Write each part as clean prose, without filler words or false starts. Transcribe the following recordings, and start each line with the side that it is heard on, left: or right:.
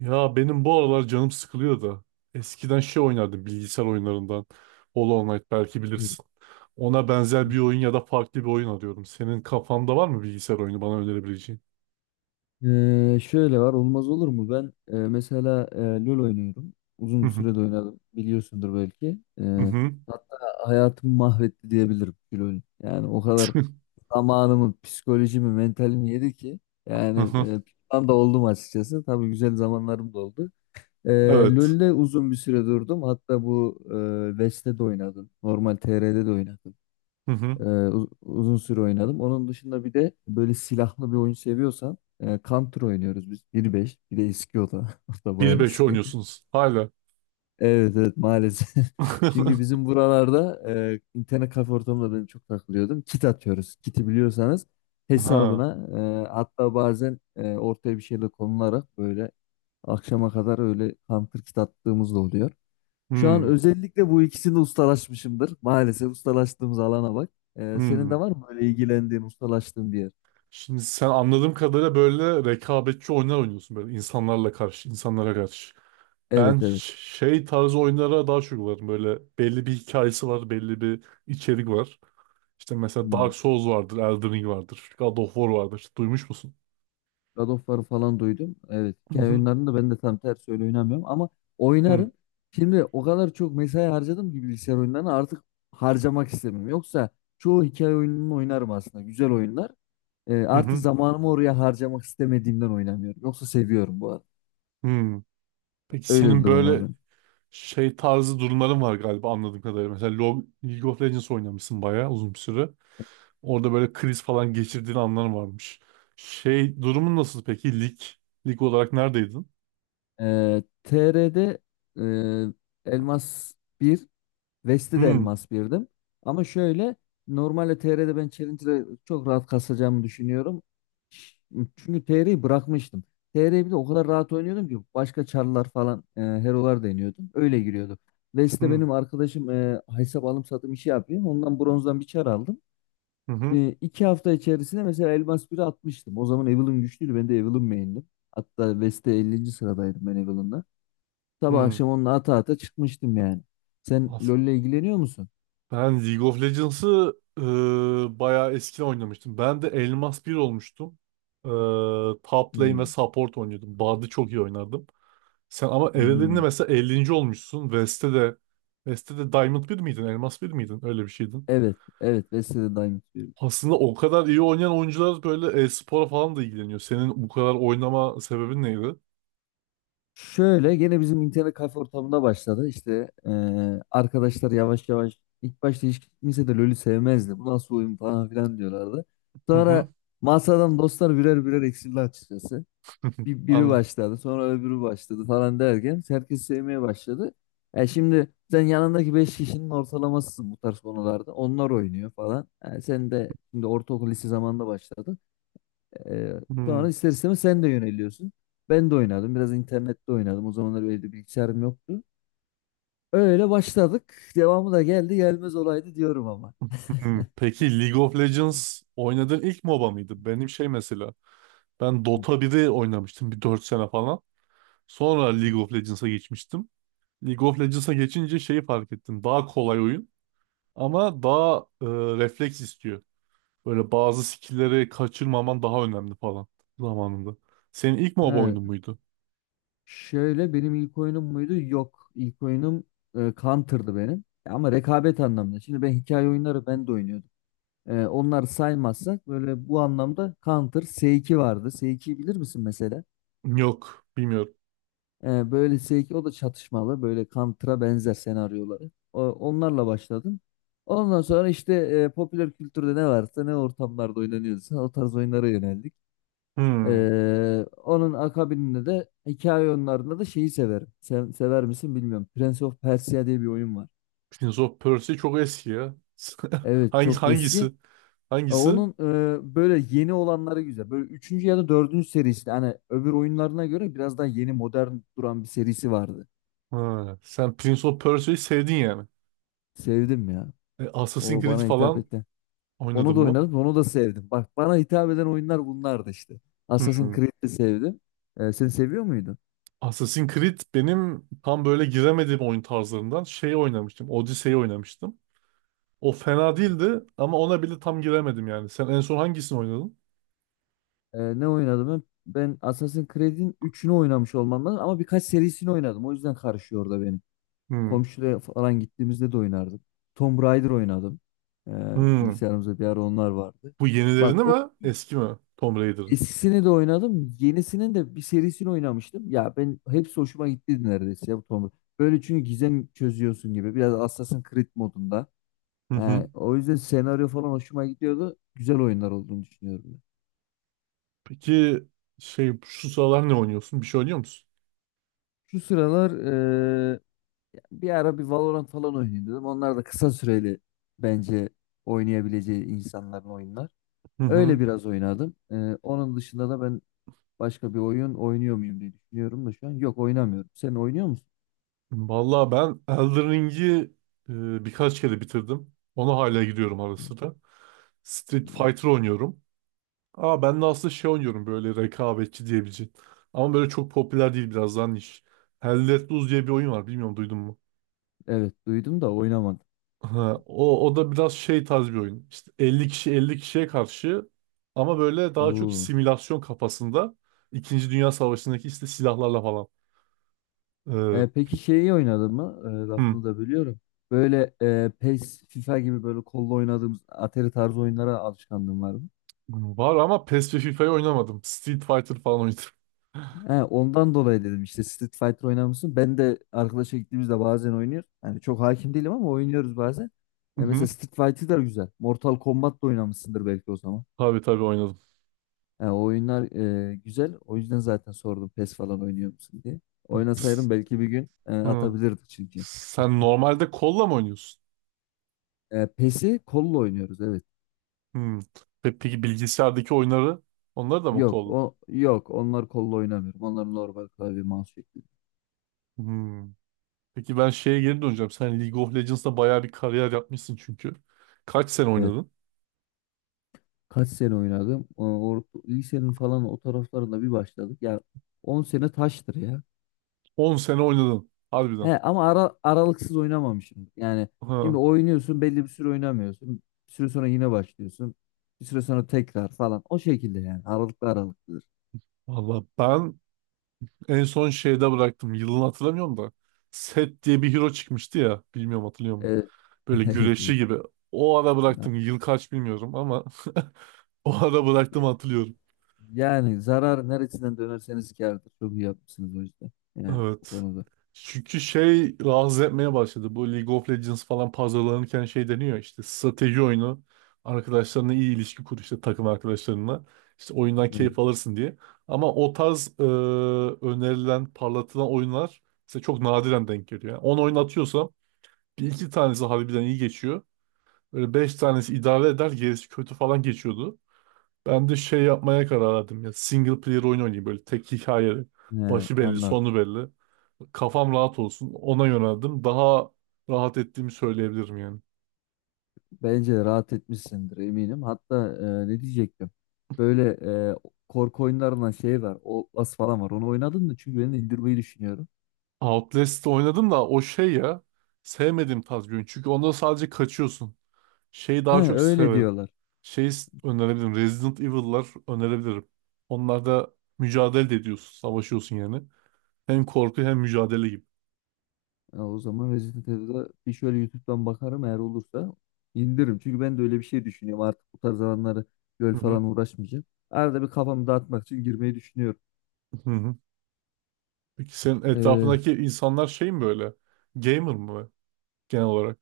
right: Ya benim bu aralar canım sıkılıyor da. Eskiden şey oynardım, bilgisayar oyunlarından. Hollow Knight, belki
left: Evet.
right: bilirsin. Ona benzer bir oyun ya da farklı bir oyun arıyorum. Senin kafanda var mı bilgisayar oyunu bana önerebileceğin?
left: Şöyle var olmaz olur mu? Ben mesela LoL oynuyorum.
right: Hı
left: Uzun bir
right: hı.
left: sürede oynadım. Biliyorsundur belki.
right: Hı
left: Ee,
right: hı.
left: hatta hayatımı mahvetti diyebilirim LoL. Yani o kadar zamanımı, psikolojimi, mentalimi yedi ki
right: Hı
left: yani
right: hı.
left: pişman da oldum açıkçası. Tabii güzel zamanlarım da oldu. Ee,
right: Evet.
left: LoL'de uzun bir süre durdum. Hatta bu West'te de oynadım. Normal TR'de de oynadım.
right: Hı hı.
left: Uzun süre oynadım. Onun dışında bir de böyle silahlı bir oyun seviyorsan Counter oynuyoruz biz. 1.5, bir de eski o da. O da bayağı
right: 1-5
left: eski.
right: oynuyorsunuz hala.
left: Evet, evet, maalesef. Çünkü bizim buralarda internet kafe ortamında ben çok takılıyordum. Kit atıyoruz. Kiti biliyorsanız
right: Ha.
left: hesabına hatta bazen ortaya bir şeyle konularak böyle akşama kadar öyle Counter kit attığımız da oluyor. Şu an
right: Hmm.
left: özellikle bu ikisini ustalaşmışımdır. Maalesef ustalaştığımız alana bak. Senin
right: Hmm.
left: de var mı böyle ilgilendiğin, ustalaştığın bir yer?
right: Şimdi sen anladığım kadarıyla böyle rekabetçi oyunlar oynuyorsun, böyle insanlarla karşı, insanlara karşı. Ben
left: Evet, evet.
right: şey tarzı oyunlara daha çok varım. Böyle belli bir hikayesi var, belli bir içerik var. İşte mesela Dark
left: Hmm.
right: Souls vardır, Elden Ring vardır, God of War vardır. İşte duymuş musun?
left: God of War'ı falan duydum. Evet.
right: Hı
left: Hikaye
right: hı,
left: oyunlarını da ben de tam tersi öyle oynamıyorum ama
right: hı,
left: oynarım. Şimdi o kadar çok mesai harcadım ki bilgisayar oyunlarına artık harcamak istemiyorum. Yoksa çoğu hikaye oyununu oynarım aslında. Güzel oyunlar. Ee,
right: hı
left: artık
right: hı,
left: zamanımı oraya harcamak istemediğimden oynamıyorum. Yoksa seviyorum bu arada.
right: hı. Peki
left: Öyle bir
right: senin
left: durum var
right: böyle
left: benim.
right: şey tarzı durumların var galiba, anladığım kadarıyla. Mesela League of Legends oynamışsın bayağı uzun bir süre. Orada böyle kriz falan geçirdiğin anlar varmış. Şey durumun nasıl peki? Lig, lig olarak neredeydin?
left: TR'de e, Elmas bir, vesti de
right: Hı
left: Elmas birdim. Ama şöyle normalde TR'de ben Challenger'ı çok rahat kasacağımı düşünüyorum. Ş- Çünkü TR'yi bırakmıştım. TR'yi bir de o kadar rahat oynuyordum ki başka çarlar falan herolar deniyordum. Öyle giriyordum. Vest'te
right: hı,
left: benim arkadaşım hesap alım satım işi yapıyor. Ondan bronzdan bir çar aldım.
right: hı hı,
left: E, 2 hafta içerisinde mesela Elmas biri atmıştım. O zaman Evelynn güçlüydü. Ben de Evelynn main'dim. Hatta West'te 50. sıradaydım ben Evelyn'da. Sabah
right: hı.
left: akşam onunla ata ata çıkmıştım yani. Sen LoL'le ilgileniyor musun?
right: Ben League of Legends'ı bayağı eskiden oynamıştım. Ben de Elmas bir olmuştum. E, Top lane ve
left: Hmm.
right: support oynuyordum. Bard'ı çok iyi oynardım. Sen ama evreninde
left: Hmm.
right: mesela 50. olmuşsun. West'te de West'te Diamond bir miydin? Elmas bir miydin? Öyle bir şeydin.
left: Evet, evet, Vesile Diamond diyorum.
right: Aslında o kadar iyi oynayan oyuncular böyle e-spora falan da ilgileniyor. Senin bu kadar oynama sebebin neydi?
left: Şöyle gene bizim internet kafe ortamında başladı. İşte arkadaşlar yavaş yavaş ilk başta hiç kimse de LoL'ü sevmezdi. Bu nasıl oyun falan filan diyorlardı.
right: Hı hı.
left: Sonra masadan dostlar birer birer eksildi açıkçası. Biri
right: Anladım.
left: başladı sonra öbürü başladı falan derken herkes sevmeye başladı. Şimdi sen yanındaki 5 kişinin ortalamasısın bu tarz konularda. Onlar oynuyor falan. Sen de şimdi ortaokul lise zamanında başladın. E,
right: Hmm,
left: sonra ister istemez sen de yöneliyorsun. Ben de oynadım. Biraz internette oynadım. O zamanlar böyle de bilgisayarım yoktu. Öyle başladık. Devamı da geldi gelmez olaydı diyorum ama.
right: hmm. Peki League of Legends oynadığın ilk MOBA mıydı? Benim şey mesela. Ben
left: Hı.
right: Dota 1'i oynamıştım, bir 4 sene falan. Sonra League of Legends'a geçmiştim. League of Legends'a geçince şeyi fark ettim. Daha kolay oyun, ama daha refleks istiyor. Böyle bazı skill'leri kaçırmaman daha önemli falan zamanında. Senin ilk MOBA
left: He,
right: oyunun muydu?
left: şöyle benim ilk oyunum muydu? Yok. İlk oyunum Counter'dı benim. Ama rekabet anlamında. Şimdi ben hikaye oyunları ben de oynuyordum. Onları saymazsak böyle bu anlamda Counter S2 vardı. S2'yi bilir misin mesela?
right: Yok, bilmiyorum.
left: Böyle S2 o da çatışmalı. Böyle Counter'a benzer senaryoları. Onlarla başladım. Ondan sonra işte popüler kültürde ne varsa ne ortamlarda oynanıyorsa o tarz oyunlara yöneldik.
right: Hmm.
left: Onun akabinde de hikaye oyunlarında da şeyi severim. Sen sever misin bilmiyorum. Prince of Persia diye bir oyun var.
right: Prince of Persia çok eski ya.
left: Evet,
right: Hangi
left: çok eski.
right: hangisi?
left: Ee,
right: Hangisi?
left: Onun böyle yeni olanları güzel. Böyle üçüncü ya da dördüncü serisi. Hani öbür oyunlarına göre biraz daha yeni modern duran bir serisi vardı.
right: Ha, sen Prince of Persia'yı sevdin yani.
left: Sevdim ya.
right: Assassin's
left: O
right: Creed
left: bana hitap
right: falan
left: etti.
right: oynadın
left: Onu da
right: mı?
left: oynadım. Onu da sevdim. Bak, bana hitap eden oyunlar bunlardı işte. Assassin's
right: Hmm.
left: Creed'i de sevdim. Sen seviyor muydun?
right: Assassin's Creed benim tam böyle giremediğim oyun tarzlarından. Şey oynamıştım, Odyssey'i oynamıştım. O fena değildi ama ona bile tam giremedim yani. Sen en son hangisini oynadın?
left: Ne oynadım ben? Ben Assassin's Creed'in üçünü oynamış olmam lazım ama birkaç serisini oynadım. O yüzden karışıyor orada benim.
right: Hmm.
left: Komşuya falan gittiğimizde de oynardım. Tomb Raider oynadım. Ee,
right: Hmm.
left: bilgisayarımızda bir ara onlar vardı.
right: Bu
left: Bak,
right: yenilerini
left: o
right: mi? Eski mi? Tomb Raider'ın.
left: eskisini de oynadım. Yenisinin de bir serisini oynamıştım. Ya ben hepsi hoşuma gitti neredeyse ya bu Tomb Raider. Böyle çünkü gizem çözüyorsun gibi. Biraz Assassin's Creed modunda.
right: Hı hı.
left: O yüzden senaryo falan hoşuma gidiyordu. Güzel oyunlar olduğunu düşünüyorum ben.
right: Peki şey, şu sıralar ne oynuyorsun? Bir şey oynuyor musun?
left: Şu sıralar bir ara bir Valorant falan oynayayım dedim. Onlar da kısa süreli bence oynayabileceği insanların oyunlar.
right: Hı hı.
left: Öyle biraz oynadım. Onun dışında da ben başka bir oyun oynuyor muyum diye düşünüyorum da şu an. Yok, oynamıyorum. Sen oynuyor musun?
right: Vallahi ben Elden Ring'i birkaç kere bitirdim. Ona hala gidiyorum ara sıra. Street Fighter oynuyorum. Aa, ben de aslında şey oynuyorum, böyle rekabetçi diyebileceğin. Ama böyle çok popüler değil, biraz daha niş. Hell Let Loose diye bir oyun var, bilmiyorum duydun mu?
left: Evet, duydum da oynamadım.
right: Ha, o, o da biraz şey tarz bir oyun. İşte 50 kişi 50 kişiye karşı, ama böyle daha çok
left: Oo.
right: simülasyon kafasında. İkinci Dünya Savaşı'ndaki işte silahlarla falan. Ee,
left: Peki şeyi oynadın mı? Ee,
right: hmm.
left: lafını da bölüyorum. Böyle PES, FIFA gibi böyle kolla oynadığımız Atari tarzı oyunlara alışkanlığın var mı?
right: Var ama PES ve FIFA'yı oynamadım. Street Fighter falan oynadım.
left: He, ondan dolayı dedim işte Street Fighter oynar mısın? Ben de arkadaşa gittiğimizde bazen oynuyor. Yani çok hakim değilim ama oynuyoruz bazen.
right: Hı
left: Mesela
right: hı.
left: Street Fighter da güzel. Mortal Kombat da oynamışsındır belki o zaman.
right: Tabii tabii oynadım.
left: Yani o oyunlar güzel. O yüzden zaten sordum PES falan oynuyor musun diye. Oynasaydım belki bir gün
right: Hı.
left: atabilirdik çünkü.
right: Sen normalde kolla mı oynuyorsun?
left: PES'i kolla oynuyoruz evet.
right: Hmm. Peki bilgisayardaki oyunları, onları da mı
left: Yok,
right: kol?
left: o yok, onlar kolla oynamıyorum. Onlar normal klavye mouse şeklinde.
right: Hmm. Peki ben şeye geri döneceğim. Sen League of Legends'da bayağı bir kariyer yapmışsın çünkü. Kaç sene
left: Evet.
right: oynadın?
left: Kaç sene oynadım. Orta, lisenin falan o taraflarında bir başladık. Ya 10 sene taştır ya.
right: 10 sene oynadın. Harbiden.
left: He, ama aralıksız oynamamışım. Yani şimdi
right: Ha.
left: oynuyorsun belli bir süre oynamıyorsun. Bir süre sonra yine başlıyorsun. Bir süre sonra tekrar falan. O şekilde yani. Aralıklı aralıklıdır.
right: Valla ben en son şeyde bıraktım. Yılını hatırlamıyorum da. Set diye bir hero çıkmıştı ya. Bilmiyorum, hatırlıyor musun?
left: Evet.
right: Böyle
left: Evet, evet.
right: güreşçi gibi. O ara
left: Ya-
right: bıraktım. Yıl kaç bilmiyorum ama o ara bıraktım, hatırlıyorum.
left: Yani zarar neresinden dönerseniz kârdır. Çok iyi yapmışsınız o yüzden. Yani bu
right: Evet.
left: konuda.
right: Çünkü şey rahatsız etmeye başladı. Bu League of Legends falan pazarlanırken şey deniyor, işte strateji oyunu. Arkadaşlarına iyi ilişki kur, işte takım arkadaşlarına. İşte oyundan
left: Evet.
right: keyif alırsın diye. Ama o tarz önerilen, parlatılan oyunlar size çok nadiren denk geliyor. Yani 10 oyun atıyorsam bir iki tanesi harbiden iyi geçiyor. Böyle 5 tanesi idare eder, gerisi kötü falan geçiyordu. Ben de şey yapmaya karar verdim ya. Single player oyun oynayayım, böyle tek hikaye.
left: He,
right: Başı belli,
left: anladım.
right: sonu belli. Kafam rahat olsun. Ona yöneldim. Daha rahat ettiğimi söyleyebilirim yani.
left: Bence rahat etmişsindir eminim. Hatta ne diyecektim? Böyle e, korku oyunlarından şey var. Outlast falan var. Onu oynadın mı? Çünkü ben indirmeyi düşünüyorum.
right: Outlast'ı oynadım da o şey ya. Sevmediğim tarz bir oyun. Çünkü onda sadece kaçıyorsun. Şeyi
left: He,
right: daha çok
left: öyle
right: severim.
left: diyorlar.
right: Şey önerebilirim, Resident Evil'lar önerebilirim. Onlarda mücadele de ediyorsun. Savaşıyorsun yani. Hem korku hem mücadele gibi.
left: Ya, o zaman Resident Evil'a bir şöyle YouTube'dan bakarım, eğer olursa indiririm. Çünkü ben de öyle bir şey düşünüyorum. Artık bu tarz alanları göl
right: Hı hı.
left: falan uğraşmayacağım. Arada bir kafamı dağıtmak için girmeyi düşünüyorum.
right: Hı hı. Peki senin
left: E,
right: etrafındaki insanlar şey mi böyle? Gamer mı? Genel olarak.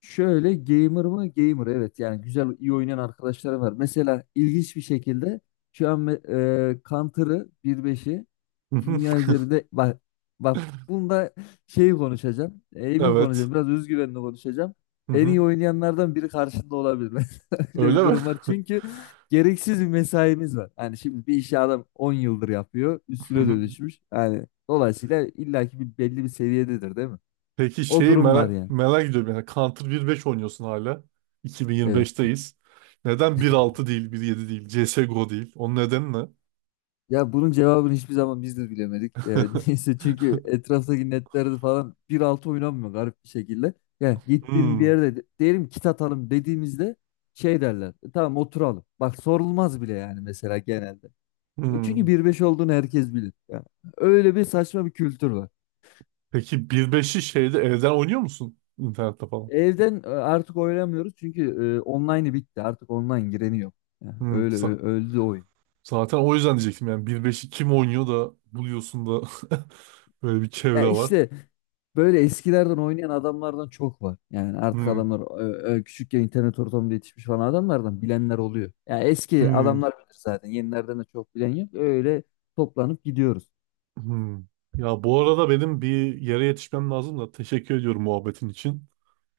left: Şöyle gamer mı? Gamer, evet, yani güzel iyi oynayan arkadaşlarım var. Mesela ilginç bir şekilde şu an Counter'ı 1.5'i
right: Hı hı.
left: dünya üzerinde bak, bak bunda şeyi konuşacağım. Emin
right: Evet.
left: konuşacağım. Biraz özgüvenli konuşacağım.
right: Hı
left: En iyi
right: hı.
left: oynayanlardan biri karşında olabilir. Mesela öyle
right: Öyle
left: bir
right: mi?
left: durum var. Çünkü gereksiz bir mesaimiz var. Yani şimdi bir işi adam 10 yıldır yapıyor.
right: Hı
left: Üstüne
right: hı.
left: dönüşmüş. Yani dolayısıyla illaki bir belli bir seviyededir değil mi?
right: Peki
left: O
right: şeyi
left: durum var
right: merak,
left: yani.
right: merak ediyorum, yani Counter 1.5 oynuyorsun hala.
left: Evet.
right: 2025'teyiz. Neden 1.6 değil, 1.7 değil, CSGO değil? Onun nedeni ne?
left: Ya bunun cevabını hiçbir zaman biz de bilemedik. Neyse, çünkü etraftaki netlerde falan 1.6 oynanmıyor garip bir şekilde. Yani gittiğim bir
right: Hmm,
left: yerde diyelim kit atalım dediğimizde şey derler. "Tamam oturalım. Bak, sorulmaz bile yani mesela genelde. Çünkü
right: hmm.
left: 1.5 olduğunu herkes bilir. Yani öyle bir saçma bir kültür var.
right: Peki 1.5'i şeyde evden oynuyor musun? İnternette falan.
left: Evden artık oynamıyoruz çünkü online'ı bitti. Artık online gireni yok. Yani
right: Hmm,
left: öyle öldü oyun.
right: zaten o yüzden diyecektim yani 1.5'i kim oynuyor da buluyorsun da böyle bir çevre
left: Ya
right: var.
left: işte böyle eskilerden oynayan adamlardan çok var. Yani artık
right: Hmm,
left: adamlar küçükken internet ortamında yetişmiş falan adamlardan bilenler oluyor. Yani eski
right: hmm.
left: adamlar bilir zaten. Yenilerden de çok bilen yok. Öyle toplanıp gidiyoruz.
right: Hmm. Ya bu arada benim bir yere yetişmem lazım da, teşekkür ediyorum muhabbetin için.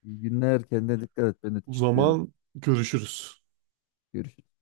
left: İyi günler. Kendine dikkat et. Ben de
right: O
left: teşekkür ederim.
right: zaman görüşürüz.
left: Görüşürüz.